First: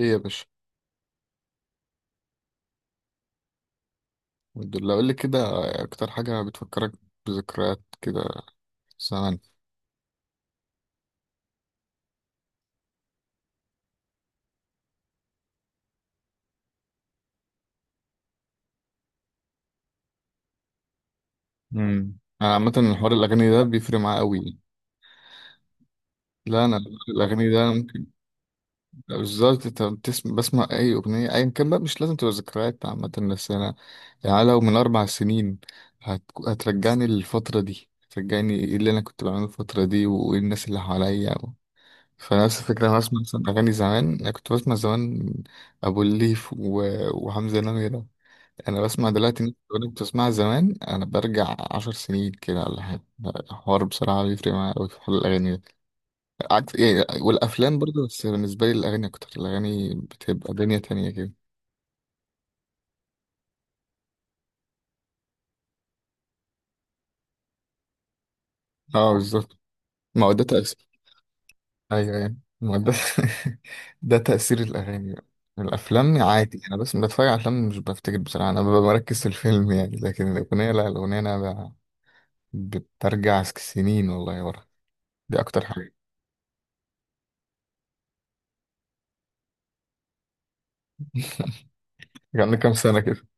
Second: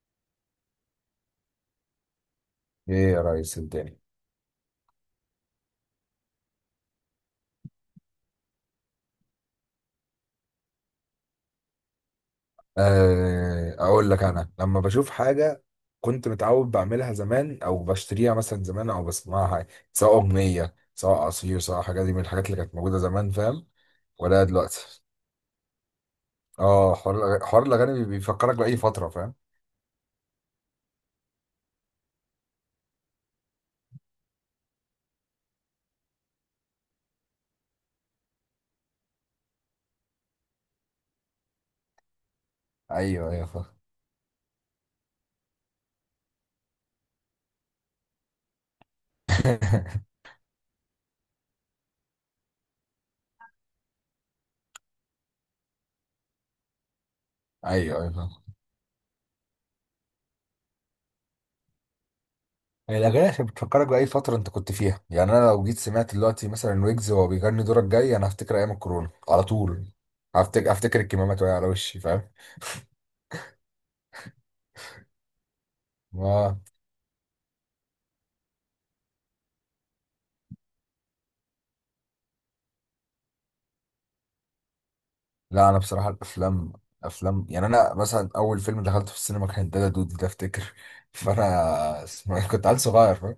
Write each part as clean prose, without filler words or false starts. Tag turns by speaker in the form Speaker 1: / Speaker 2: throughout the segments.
Speaker 1: ايه يا باشا.
Speaker 2: ايه يا ريس الدنيا.
Speaker 1: الحمد لله، قول لي كده. اكتر حاجه بتفكرك بذكريات كده زمان؟
Speaker 2: آه، اقول لك انا لما بشوف حاجه كنت متعود بعملها زمان او بشتريها مثلا زمان او بسمعها، سواء اغنيه سواء عصير سواء حاجه، دي من الحاجات
Speaker 1: انا
Speaker 2: اللي
Speaker 1: عامه
Speaker 2: كانت موجوده
Speaker 1: الحوار
Speaker 2: زمان،
Speaker 1: الاغاني ده
Speaker 2: فاهم
Speaker 1: بيفرق معايا
Speaker 2: ولا
Speaker 1: قوي.
Speaker 2: دلوقتي؟
Speaker 1: لا، انا
Speaker 2: اه،
Speaker 1: الاغاني
Speaker 2: حوار
Speaker 1: ده
Speaker 2: الاغاني
Speaker 1: ممكن
Speaker 2: بيفكرك باي فتره، فاهم.
Speaker 1: بالظبط. انت بتسمع، بسمع اي اغنيه ايا كان بقى، مش لازم تبقى ذكريات عامه. بس انا يعني لو من اربع سنين هت... هترجعني للفتره دي، هترجعني ايه اللي انا كنت بعمله الفتره دي وايه الناس اللي حواليا فنفس الفكره. انا بسمع
Speaker 2: ايوه
Speaker 1: مثلا
Speaker 2: ايوه فاهم.
Speaker 1: اغاني زمان، انا كنت بسمع زمان ابو الليف وحمزه نمره. انا بسمع دلوقتي ناس بتقول كنت بسمعها زمان، انا برجع عشر سنين كده ولا حاجه. الحوار بصراحه بيفرق معايا قوي في حوار الاغاني ده. عكس إيه، والافلام
Speaker 2: ايوه
Speaker 1: برضه،
Speaker 2: ايوه
Speaker 1: بس
Speaker 2: فاهم.
Speaker 1: بالنسبه لي الاغاني اكتر. الاغاني بتبقى دنيا تانية كده.
Speaker 2: هي الاغاني عشان بتفكرك باي فتره انت كنت فيها، يعني انا لو جيت سمعت دلوقتي مثلا ويجز وهو بيغني دورك جاي، انا هفتكر ايام الكورونا
Speaker 1: اه
Speaker 2: على
Speaker 1: بالظبط،
Speaker 2: طول.
Speaker 1: ما هو ده
Speaker 2: هفتكر
Speaker 1: تاثير.
Speaker 2: هفتكر الكمامات وهي على وشي،
Speaker 1: ايوه
Speaker 2: فاهم.
Speaker 1: ايوه، ما هو ده ده تاثير الاغاني بقى. الافلام عادي،
Speaker 2: آه.
Speaker 1: انا بس بتفرج على افلام مش بفتكر بصراحه، انا ببقى مركز في الفيلم يعني. لكن الاغنيه لا، الاغنيه انا بترجع سنين والله ورا. دي اكتر
Speaker 2: لا انا
Speaker 1: حاجه.
Speaker 2: بصراحه الافلام، افلام، يعني انا مثلا اول فيلم دخلته في السينما كان دادا دودي ده، افتكر فانا اسمه- إيه،
Speaker 1: يعني
Speaker 2: كنت
Speaker 1: كام
Speaker 2: عيل
Speaker 1: سنه
Speaker 2: صغير،
Speaker 1: كده؟
Speaker 2: فاهم.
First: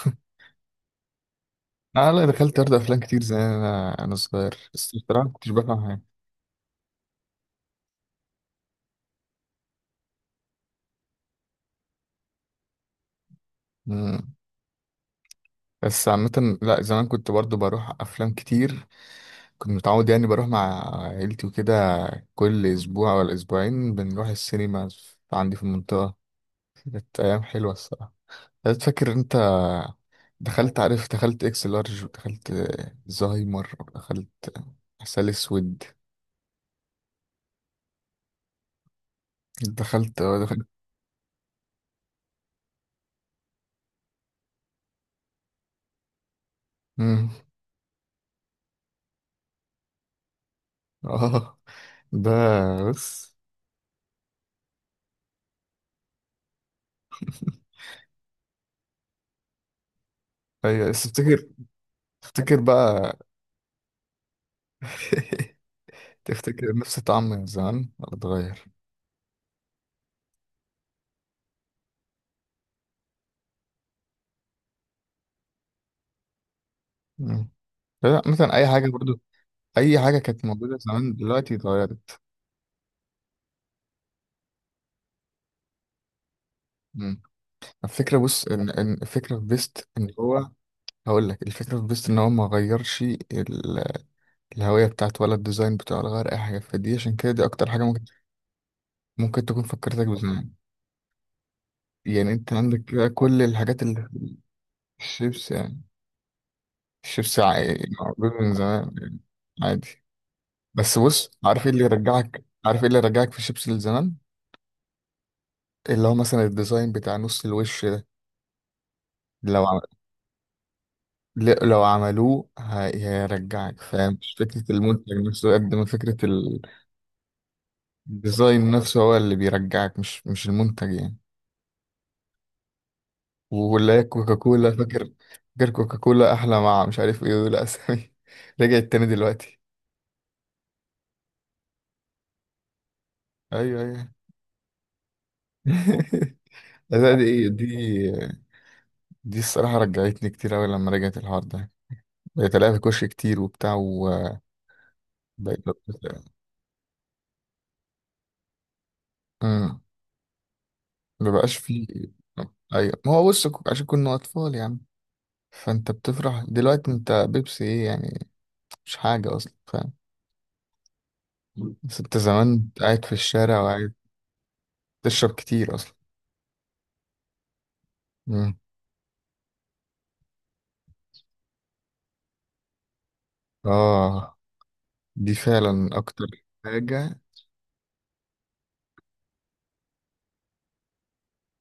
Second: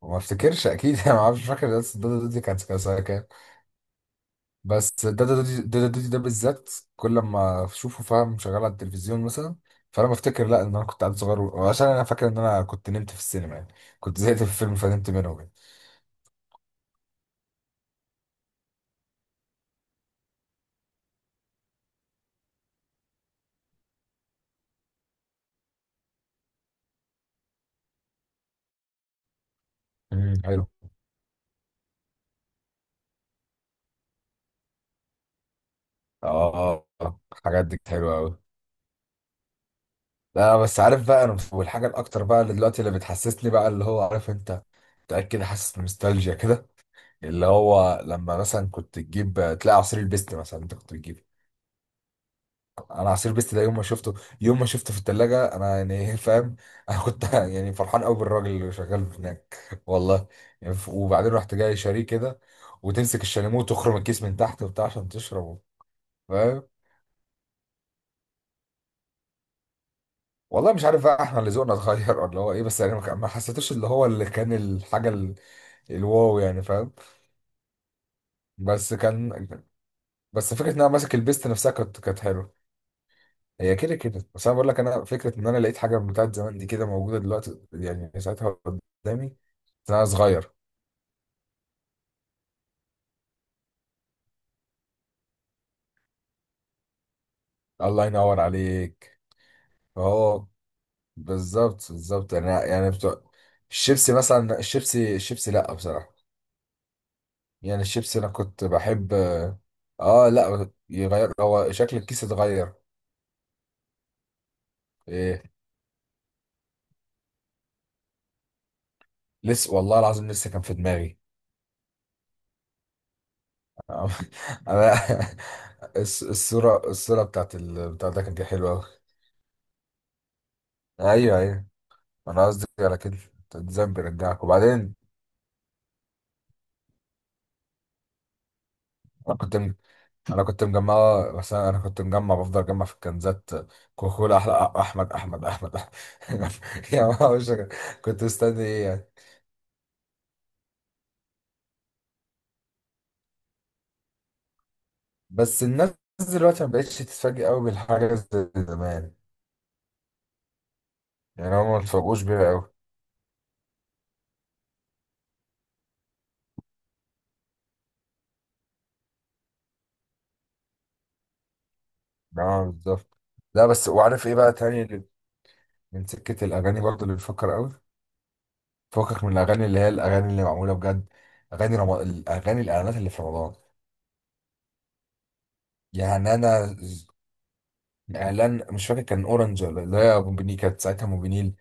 Speaker 2: وما افتكرش اكيد انا ما اعرفش فاكر، بس
Speaker 1: اه
Speaker 2: دادا
Speaker 1: لا،
Speaker 2: دودي كان
Speaker 1: دخلت ارض
Speaker 2: كان
Speaker 1: افلام
Speaker 2: سنه
Speaker 1: كتير
Speaker 2: كام.
Speaker 1: زمان، انا صغير بس
Speaker 2: بس
Speaker 1: بصراحه ما
Speaker 2: دادا
Speaker 1: كنتش
Speaker 2: دودي،
Speaker 1: بفهم
Speaker 2: دادا
Speaker 1: حاجه.
Speaker 2: دودي ده بالذات، كل ما اشوفه فاهم شغال على التلفزيون مثلا، فانا بفتكر لا ان انا كنت عيل صغير، وعشان انا فاكر ان انا كنت نمت في السينما يعني، كنت
Speaker 1: مم.
Speaker 2: زهقت في الفيلم فنمت منه يعني.
Speaker 1: بس عامه لا، زمان كنت برضو بروح افلام كتير. كنت متعود يعني بروح مع عيلتي وكده. كل اسبوع ولا اسبوعين بنروح السينما عندي في المنطقه. كانت ايام حلوه الصراحه. أنا فاكر انت
Speaker 2: حلو.
Speaker 1: دخلت. عارف، دخلت اكس لارج، ودخلت زهايمر، ودخلت عسل اسود.
Speaker 2: اه آه، آه. الحاجات دي حلوه قوي.
Speaker 1: دخلت، اه
Speaker 2: لا
Speaker 1: دخلت.
Speaker 2: بس عارف بقى، انا والحاجه الاكتر بقى اللي دلوقتي اللي بتحسسني بقى اللي هو عارف انت، متاكد حاسس بنوستالجيا كده،
Speaker 1: مم.
Speaker 2: اللي هو لما مثلا كنت تجيب تلاقي عصير البيست مثلا، انت كنت بتجيب.
Speaker 1: اه ده
Speaker 2: انا عصير
Speaker 1: بس
Speaker 2: البيست ده يوم ما شفته، يوم ما شفته في الثلاجه انا يعني فاهم. انا كنت يعني فرحان قوي بالراجل اللي شغال هناك والله. يعني
Speaker 1: ايوه بس
Speaker 2: وبعدين
Speaker 1: تفتكر،
Speaker 2: رحت جاي شاريه كده،
Speaker 1: تفتكر بقى
Speaker 2: وتمسك الشاليمو وتخرم الكيس من تحت وبتاع عشان تشربه، فاهم.
Speaker 1: تفتكر نفس الطعم من زمان ولا اتغير؟
Speaker 2: والله مش عارف بقى احنا اللي ذوقنا اتغير ولا هو ايه، بس يعني ما حسيتوش اللي هو اللي كان الحاجه الواو، يعني فاهم.
Speaker 1: مم. لا مثلا اي حاجه
Speaker 2: بس
Speaker 1: برضو،
Speaker 2: كان،
Speaker 1: اي حاجه كانت
Speaker 2: بس فكره ان
Speaker 1: موجوده
Speaker 2: انا ماسك
Speaker 1: زمان
Speaker 2: البيست
Speaker 1: دلوقتي
Speaker 2: نفسها كانت
Speaker 1: اتغيرت.
Speaker 2: كانت حلوه. هي كده كده، بس انا بقول لك انا فكره ان انا لقيت حاجه بتاعت زمان دي كده موجوده
Speaker 1: مم.
Speaker 2: دلوقتي
Speaker 1: الفكره
Speaker 2: يعني
Speaker 1: بص
Speaker 2: ساعتها،
Speaker 1: ان، إن
Speaker 2: قدامي،
Speaker 1: الفكره في بيست
Speaker 2: انا
Speaker 1: ان هو،
Speaker 2: صغير.
Speaker 1: هقول لك الفكره في بيست ان هو ما غيرش الهويه بتاعته ولا الديزاين بتاعه ولا غير اي حاجه. فدي عشان كده دي اكتر حاجه ممكن،
Speaker 2: الله ينور عليك.
Speaker 1: ممكن تكون فكرتك
Speaker 2: اهو،
Speaker 1: بزمان.
Speaker 2: بالظبط
Speaker 1: يعني
Speaker 2: بالظبط، يعني
Speaker 1: انت عندك
Speaker 2: يعني
Speaker 1: كده
Speaker 2: بتوع
Speaker 1: كل الحاجات اللي،
Speaker 2: الشيبسي مثلا، الشيبسي
Speaker 1: الشيبس
Speaker 2: الشيبسي لا
Speaker 1: يعني.
Speaker 2: بصراحه،
Speaker 1: الشيبس
Speaker 2: يعني الشيبسي انا
Speaker 1: موجود من
Speaker 2: كنت
Speaker 1: زمان
Speaker 2: بحب.
Speaker 1: يعني، عادي.
Speaker 2: اه لا
Speaker 1: بس بص،
Speaker 2: يغير،
Speaker 1: عارف ايه
Speaker 2: هو
Speaker 1: اللي
Speaker 2: شكل الكيس
Speaker 1: يرجعك،
Speaker 2: اتغير.
Speaker 1: عارف ايه اللي يرجعك في الشيبس لزمان؟
Speaker 2: إيه،
Speaker 1: اللي هو مثلا الديزاين بتاع نص الوش ده. لو
Speaker 2: لسه
Speaker 1: عم...
Speaker 2: والله العظيم لسه كان في دماغي.
Speaker 1: لو عملوه هيرجعك.
Speaker 2: آه،
Speaker 1: فاهم، مش فكرة المنتج
Speaker 2: انا
Speaker 1: نفسه قد ما فكرة
Speaker 2: الصورة، الصورة بتاعت بتاع ده كانت
Speaker 1: الديزاين
Speaker 2: حلوة أوي.
Speaker 1: نفسه، هو اللي بيرجعك، مش المنتج يعني.
Speaker 2: ايوه ايوه، انا قصدي على كده.
Speaker 1: واللي
Speaker 2: الذنب
Speaker 1: هي
Speaker 2: بيرجعك،
Speaker 1: كوكاكولا،
Speaker 2: وبعدين
Speaker 1: فاكر؟ فاكر كوكاكولا أحلى مع مش عارف إيه، دول أسامي رجعت تاني
Speaker 2: انا كنت
Speaker 1: دلوقتي.
Speaker 2: م... انا كنت مجمع، بس انا كنت مجمع بفضل اجمع في الكنزات.
Speaker 1: أيوه أيوه
Speaker 2: كوكولا احلى احمد احمد احمد أحمد. يا
Speaker 1: لا، دي
Speaker 2: ما
Speaker 1: إيه
Speaker 2: مش، كنت
Speaker 1: دي؟
Speaker 2: مستني ايه يعني.
Speaker 1: دي الصراحة رجعتني كتير أوي لما رجعت الحوار ده، بقيت ألاقيها في كوش كتير وبتاع وبقيت.
Speaker 2: بس الناس دلوقتي ما بقتش تتفاجئ قوي بالحاجة زي زمان،
Speaker 1: أمم. ما
Speaker 2: يعني
Speaker 1: بقاش
Speaker 2: هم ما
Speaker 1: فيه.
Speaker 2: اتفاجئوش بيها قوي.
Speaker 1: ايوه، ما هو بص عشان كنا اطفال يعني. فانت بتفرح دلوقتي، انت بيبسي ايه يعني، مش حاجه اصلا. فاهم؟ بس انت
Speaker 2: اه
Speaker 1: زمان قاعد في
Speaker 2: بالظبط.
Speaker 1: الشارع
Speaker 2: لا بس
Speaker 1: وقاعد
Speaker 2: وعارف ايه بقى تاني اللي،
Speaker 1: تشرب كتير اصلا.
Speaker 2: من سكة الاغاني برضه اللي بفكر قوي
Speaker 1: مم.
Speaker 2: فكك، من الاغاني اللي هي الاغاني اللي معموله بجد، الاغاني الاعلانات اللي في رمضان.
Speaker 1: اه دي فعلا اكتر
Speaker 2: يعني انا ز-
Speaker 1: حاجه.
Speaker 2: اعلان مش فاكر كان اورنج ولا اللي هي موبينيل، كانت ساعتها موبينيل،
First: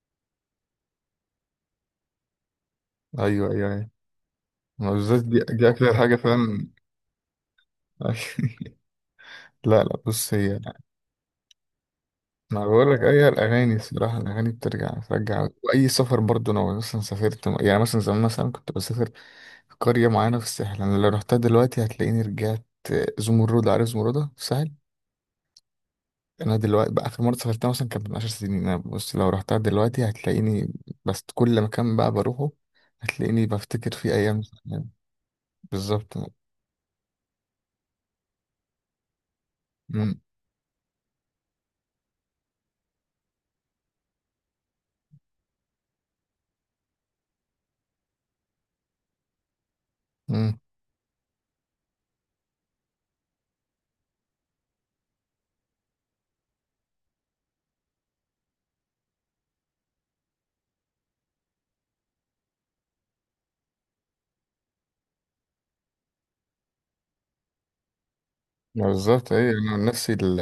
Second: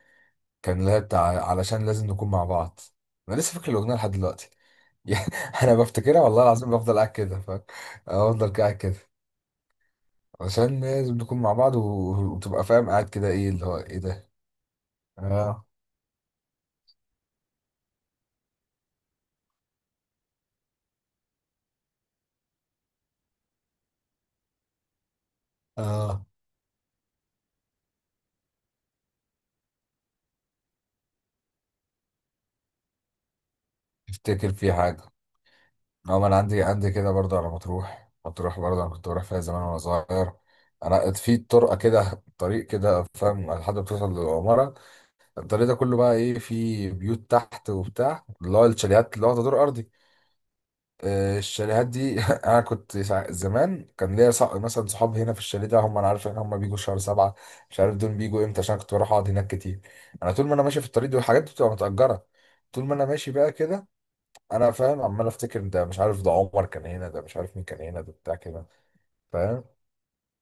Speaker 2: كان اللي هي بتاع علشان لازم نكون مع بعض. انا
Speaker 1: ايوه
Speaker 2: لسه فاكر
Speaker 1: ايوه ايوه،
Speaker 2: الاغنيه لحد دلوقتي.
Speaker 1: ما بالذات،
Speaker 2: يعني
Speaker 1: دي
Speaker 2: انا
Speaker 1: اكتر حاجه
Speaker 2: بفتكرها والله
Speaker 1: فعلا.
Speaker 2: العظيم، بفضل قاعد كده فاهم، افضل قاعد كده،
Speaker 1: لا لا بص هي،
Speaker 2: علشان لازم نكون مع بعض وتبقى
Speaker 1: انا
Speaker 2: فاهم
Speaker 1: بقول لك
Speaker 2: قاعد
Speaker 1: اي
Speaker 2: كده ايه اللي
Speaker 1: الاغاني
Speaker 2: هو ايه
Speaker 1: الصراحه،
Speaker 2: ده.
Speaker 1: الاغاني بترجع.
Speaker 2: اه
Speaker 1: واي سفر برضو، انا مثلا سافرت يعني، مثلا زمان مثلا كنت بسافر في قريه معينه في الساحل. انا لو رحتها دلوقتي هتلاقيني رجعت. زمرد، عارف زمردة في الساحل؟
Speaker 2: اه
Speaker 1: انا دلوقتي بقى، اخر مره سافرتها مثلا كانت من 10 سنين. انا بص لو رحتها دلوقتي هتلاقيني، بس كل مكان بقى بروحه هتلاقيني بفتكر فيه ايام
Speaker 2: افتكر في
Speaker 1: زمان.
Speaker 2: حاجه.
Speaker 1: بالظبط.
Speaker 2: اه، ما انا عندي، عندي كده برضه على مطروح، مطروح برضه انا كنت بروح فيها زمان وانا
Speaker 1: مم.
Speaker 2: صغير. انا في طرقه كده، طريق كده فاهم، لحد ما توصل للعماره. الطريق ده كله بقى ايه، في بيوت تحت وبتاع، اللي هو الشاليهات اللي واخده دور ارضي.
Speaker 1: مم.
Speaker 2: آه، الشاليهات دي انا زمان كان ليا مثلا صحاب هنا في الشاليه ده، هم انا عارف ان هم بيجوا شهر سبعة، مش عارف دول بيجوا امتى، عشان كنت بروح اقعد هناك كتير. انا طول ما انا ماشي في الطريق دي، والحاجات دي بتبقى متأجرة، طول ما انا ماشي بقى كده، انا فاهم عمال افتكر، ده مش عارف ده عمر كان هنا، ده مش عارف مين كان هنا، ده بتاع كده،
Speaker 1: بالظبط ايه،
Speaker 2: فاهم.
Speaker 1: انا عن نفسي ال...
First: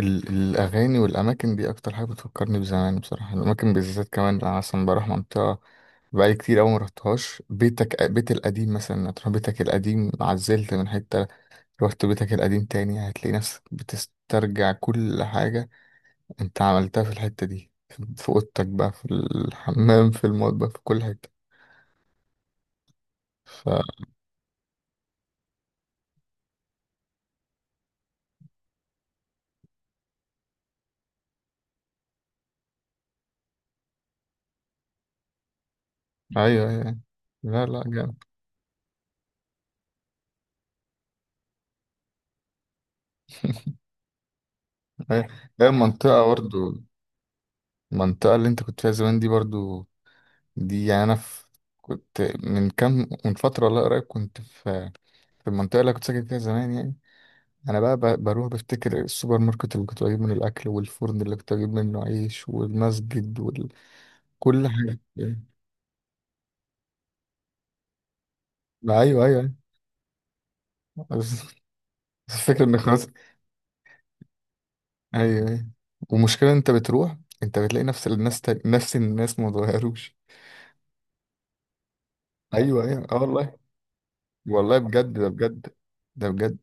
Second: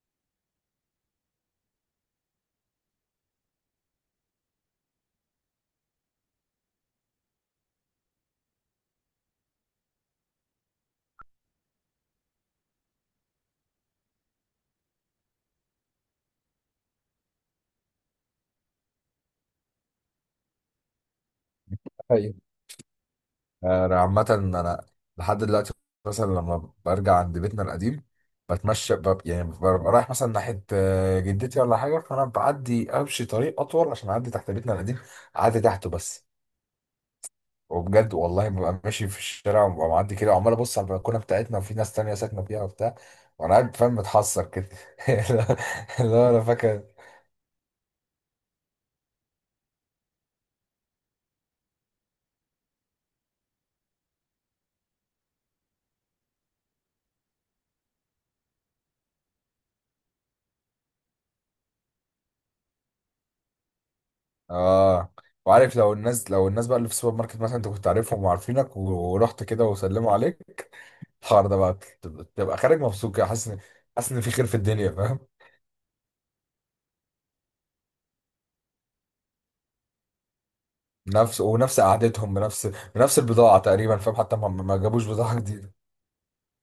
Speaker 1: ال... الاغاني والاماكن دي اكتر حاجه بتفكرني بزمان. بصراحه الاماكن بالذات كمان، انا مثلا بروح منطقه بقالي كتير قوي ما رحتهاش. بيتك، بيت القديم مثلا، تروح بيتك القديم، عزلت من حته رحت بيتك القديم تاني هتلاقي نفسك بتسترجع كل حاجه انت عملتها في الحته دي، في اوضتك بقى، في الحمام، في المطبخ، في كل حته
Speaker 2: ايوه،
Speaker 1: ف.
Speaker 2: انا عامة انا لحد دلوقتي مثلا لما برجع عند بيتنا القديم، يعني ببقى رايح مثلا ناحية آه، جدتي ولا حاجة، فأنا بعدي أمشي طريق أطول عشان أعدي تحت بيتنا القديم، أعدي تحته بس.
Speaker 1: ايوه ايوه، لا لا
Speaker 2: وبجد
Speaker 1: جامد.
Speaker 2: والله ببقى ماشي في الشارع، وببقى معدي كده وعمال أبص على البلكونة بتاعتنا، وفي ناس تانية ساكنة فيها وبتاع، وأنا قاعد فاهم متحسر كده.
Speaker 1: أيوة. هي
Speaker 2: اللي
Speaker 1: المنطقه
Speaker 2: هو أنا
Speaker 1: برضو،
Speaker 2: فاكر.
Speaker 1: المنطقة اللي انت كنت فيها زمان دي برضو، دي يعني انا في، كنت من كام من فتره، لا قريب كنت في المنطقه اللي كنت ساكن فيها زمان يعني. انا بقى بروح بفتكر السوبر ماركت اللي كنت بجيب منه الاكل، والفرن اللي كنت بجيب منه عيش، والمسجد، وكل حاجه.
Speaker 2: اه، وعارف لو الناس، لو الناس بقى اللي في السوبر ماركت مثلا، انت كنت عارفهم وعارفينك
Speaker 1: ما ايوه ايوه
Speaker 2: ورحت
Speaker 1: أيوة.
Speaker 2: كده وسلموا عليك،
Speaker 1: بس
Speaker 2: الحوار ده بقى تبقى،
Speaker 1: بس
Speaker 2: تبقى
Speaker 1: الفكره ان
Speaker 2: خارج
Speaker 1: خلاص.
Speaker 2: مبسوط كده، حاسس ان، حاسس ان في خير في الدنيا، فاهم.
Speaker 1: ايوه ايوه. ومشكله انت بتروح، انت بتلاقي نفس الناس تاني. نفس الناس ما اتغيروش.
Speaker 2: نفس، ونفس قعدتهم، بنفس،
Speaker 1: ايوه ايوه اه
Speaker 2: بنفس
Speaker 1: والله.
Speaker 2: البضاعة تقريبا، فاهم، حتى ما
Speaker 1: والله
Speaker 2: جابوش
Speaker 1: بجد، ده
Speaker 2: بضاعة جديدة.
Speaker 1: بجد، ده بجد.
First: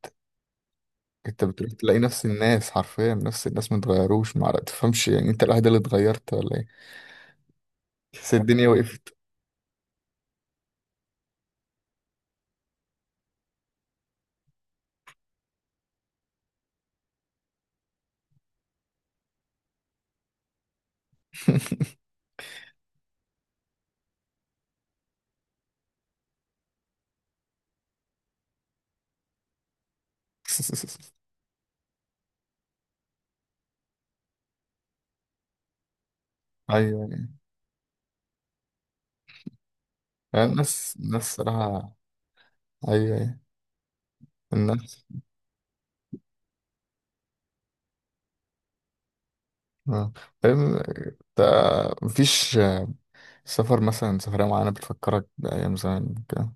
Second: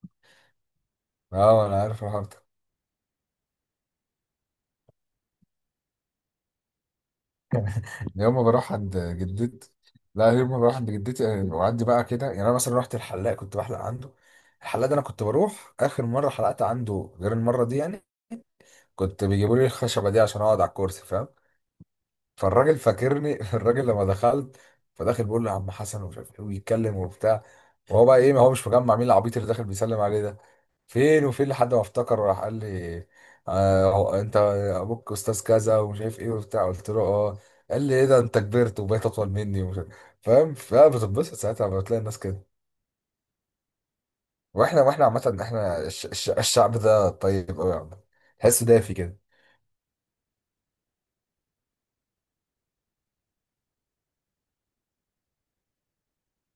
Speaker 1: انت
Speaker 2: اه
Speaker 1: بتروح
Speaker 2: انا
Speaker 1: تلاقي
Speaker 2: عارف الحوار
Speaker 1: نفس
Speaker 2: ده.
Speaker 1: الناس حرفيا، نفس الناس ما اتغيروش. ما تفهمش يعني انت الوحيد اللي اتغيرت ولا ايه؟ بس
Speaker 2: يوم ما
Speaker 1: الدنيا
Speaker 2: بروح عند
Speaker 1: وقفت.
Speaker 2: جدتي، لا يوم ما بروح عند جدتي آه، واعدي بقى كده، يعني انا مثلا رحت الحلاق كنت بحلق عنده. الحلاق ده انا كنت بروح، اخر مرة حلقت عنده غير المرة دي يعني، كنت بيجيبوا لي الخشبة دي عشان اقعد على الكرسي، فاهم. فالراجل فاكرني، الراجل لما دخلت، فداخل بيقول له يا عم حسن ومش عارف ايه ويتكلم وبتاع، وهو بقى ايه، ما هو مش مجمع مين العبيط اللي داخل بيسلم عليه ده. فين وفين لحد ما افتكر راح قال لي، آه هو انت، ابوك استاذ كذا ومش عارف ايه وبتاع، قلت
Speaker 1: ايوه
Speaker 2: له
Speaker 1: ايوه
Speaker 2: اه. قال لي ايه ده، انت كبرت وبقيت اطول مني ومش عارف،
Speaker 1: يعني
Speaker 2: فاهم.
Speaker 1: الناس
Speaker 2: فبتتبسط
Speaker 1: الناس
Speaker 2: ساعتها لما
Speaker 1: صراحة.
Speaker 2: بتلاقي الناس كده.
Speaker 1: ايوه ايوه.
Speaker 2: واحنا،
Speaker 1: الناس،
Speaker 2: واحنا عامه احنا الشعب ده طيب قوي يعني، تحسه دافي كده.
Speaker 1: اه فاهم انت. مفيش سفر مثلا، سفرية معينة بتفكرك بأيام زمان كده؟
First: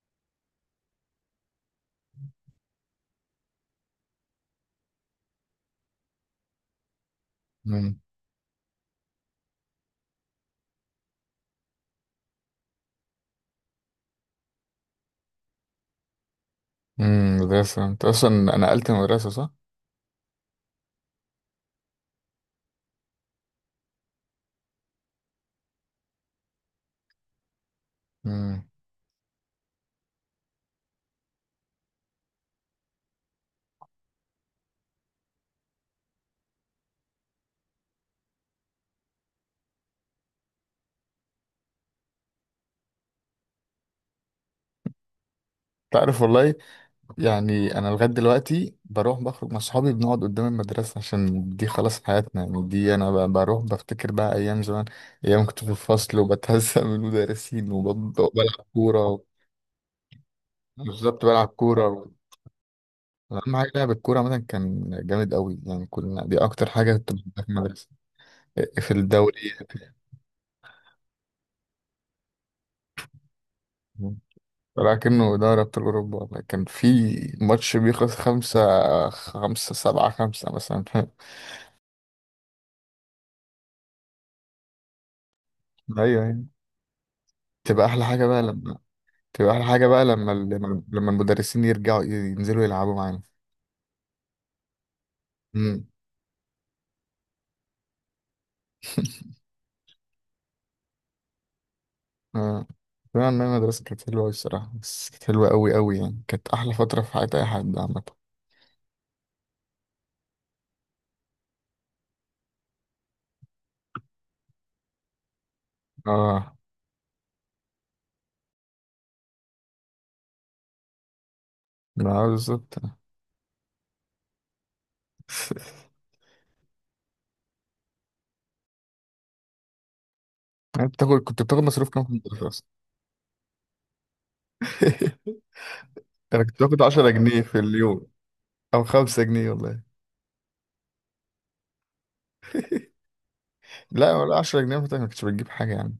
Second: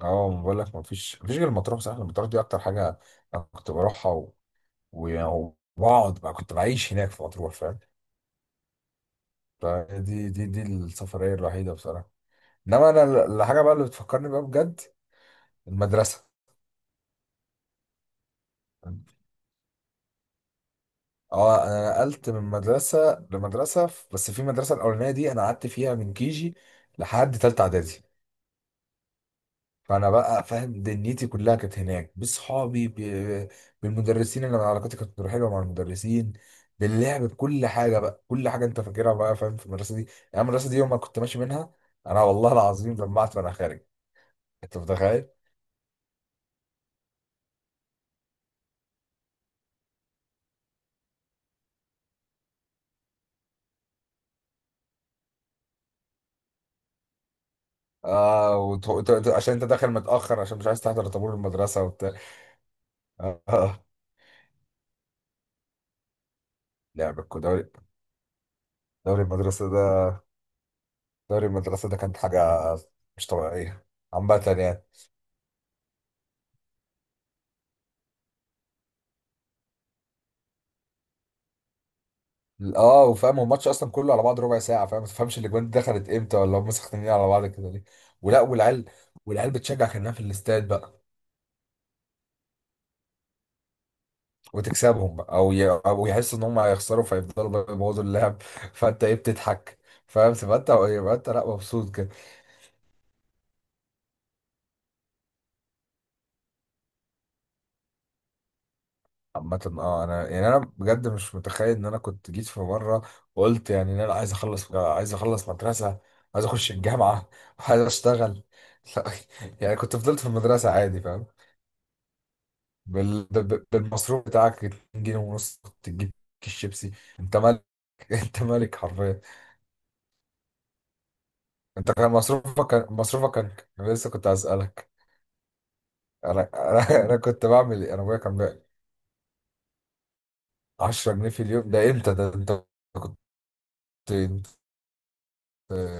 Speaker 2: اه بقول لك، ما فيش غير المطروح، صح، المطروح دي اكتر حاجه. انا كنت بروحها وبقعد بقى، كنت بعيش هناك في مطروح فاهم.
Speaker 1: امم.
Speaker 2: فدي دي السفرية الوحيدة بصراحة. انما انا الحاجة بقى اللي بتفكرني بقى بجد، المدرسة.
Speaker 1: مدرسة، انت اصلا نقلت مدرسة صح؟
Speaker 2: اه انا نقلت من مدرسة لمدرسة بس في المدرسة الاولانية دي انا قعدت فيها من كيجي لحد تالتة اعدادي.
Speaker 1: امم.
Speaker 2: فانا بقى فاهم دنيتي كلها كانت هناك، بصحابي بالمدرسين، انا علاقتي كانت حلوه مع المدرسين، باللعب، بكل حاجه بقى، كل حاجه انت فاكرها بقى فاهم في المدرسه دي. يعني المدرسه دي يوم ما كنت ماشي منها، انا والله العظيم دمعت وانا خارج، انت متخيل.
Speaker 1: تعرف والله، يعني انا لغايه دلوقتي بروح بخرج مع صحابي بنقعد قدام المدرسه، عشان دي خلاص حياتنا يعني. دي انا بروح بفتكر بقى ايام زمان، ايام كنت في الفصل وبتهزق من المدرسين
Speaker 2: اه
Speaker 1: وبلعب كوره.
Speaker 2: عشان انت داخل متاخر عشان مش عايز تحضر
Speaker 1: بالظبط
Speaker 2: طابور
Speaker 1: بلعب
Speaker 2: المدرسه
Speaker 1: كوره.
Speaker 2: وبتاع. اه
Speaker 1: اهم حاجه
Speaker 2: آه.
Speaker 1: لعب الكوره مثلا كان جامد قوي يعني. كنا، دي اكتر حاجه كنت بحبها في
Speaker 2: دوري،
Speaker 1: المدرسه، في
Speaker 2: دوري
Speaker 1: الدوري.
Speaker 2: المدرسه ده، دوري المدرسه ده كانت حاجه مش طبيعيه عامه يعني.
Speaker 1: لكنه دوري ابطال اوروبا والله، كان في ماتش بيخلص خمسة خمسة، سبعة خمسة مثلا
Speaker 2: اه وفاهم هو الماتش اصلا كله على بعض ربع ساعه، فاهم، ما تفهمش الاجوان دي دخلت
Speaker 1: ايوه
Speaker 2: امتى،
Speaker 1: أيوة.
Speaker 2: ولا هم سخنانين على بعض كده ليه.
Speaker 1: تبقى احلى حاجه
Speaker 2: ولا
Speaker 1: بقى لما
Speaker 2: والعيال،
Speaker 1: تبقى
Speaker 2: والعيال
Speaker 1: احلى حاجه
Speaker 2: بتشجع
Speaker 1: بقى
Speaker 2: كانها في
Speaker 1: لما ال...
Speaker 2: الاستاد بقى.
Speaker 1: لما المدرسين يرجعوا ينزلوا يلعبوا معانا.
Speaker 2: وتكسبهم بقى
Speaker 1: امم.
Speaker 2: او يحسوا ان هم هيخسروا فيفضلوا بقى يبوظوا اللعب، فانت ايه بتضحك. فاهم، تبقى انت، يبقى انت لا مبسوط كده.
Speaker 1: اه فعلا إن المدرسه كانت حلوه أوي الصراحه. بس كانت حلوه قوي قوي يعني. كانت احلى فتره في حياه اي حد عامه.
Speaker 2: عامة اه انا يعني انا بجد مش متخيل ان انا كنت جيت في مره وقلت يعني ان انا عايز اخلص، عايز اخلص مدرسه، عايز
Speaker 1: اه
Speaker 2: اخش الجامعه، عايز اشتغل. لا، يعني كنت فضلت في المدرسه عادي فاهم.
Speaker 1: ما هو بالظبط.
Speaker 2: بالمصروف بتاعك 2 ج ونص تجيب كيس شيبسي، انت مالك. انت مالك حرفيا.
Speaker 1: انت بتاخد، كنت بتاخد مصروف
Speaker 2: انت
Speaker 1: كام في
Speaker 2: كان
Speaker 1: المدرسه اصلا؟
Speaker 2: مصروفك، كان مصروفك كان، انا لسه كنت هسألك.
Speaker 1: انا كنت باخد 10
Speaker 2: أنا
Speaker 1: جنيه
Speaker 2: كنت
Speaker 1: في
Speaker 2: بعمل ايه؟ انا
Speaker 1: اليوم،
Speaker 2: ابويا كان بيعمل
Speaker 1: او 5 جنيه والله.
Speaker 2: 10 ج في اليوم، ده امتى ده، انت كنت،
Speaker 1: لا، ولا
Speaker 2: انت
Speaker 1: 10 جنيه مثلا ما كنتش بتجيب حاجه يعني.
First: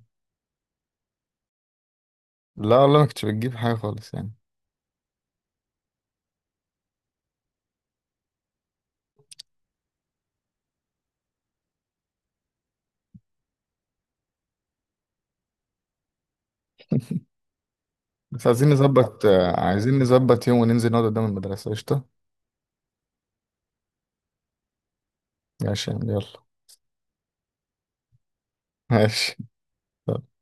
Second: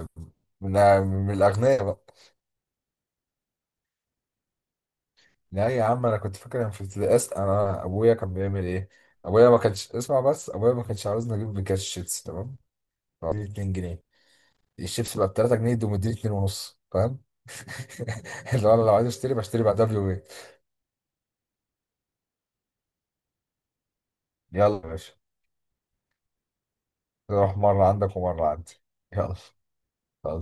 Speaker 2: من، من الاغنياء بقى.
Speaker 1: لا والله ما كنتش بتجيب حاجه خالص يعني.
Speaker 2: لا يا عم، انا كنت فاكر انا في ابتدائي انا ابويا كان بيعمل ايه. ابويا ما كانش اسمع، بس ابويا ما كانش عاوزني اجيب بكاش شيبسي تمام، فقال لي 2 ج، الشيبس بقى ب 3 ج دي، مديني 2 ونص فاهم.
Speaker 1: بس
Speaker 2: اللي
Speaker 1: عايزين
Speaker 2: هو انا لو عايز
Speaker 1: نظبط،
Speaker 2: اشتري بشتري بعدها
Speaker 1: عايزين
Speaker 2: بيومين.
Speaker 1: نظبط يوم وننزل نقعد قدام المدرسه قشطه.
Speaker 2: يلا يا باشا،
Speaker 1: ماشي يلا.
Speaker 2: نروح مره عندك ومره عندي. يلا.
Speaker 1: ماشي.
Speaker 2: خلاص.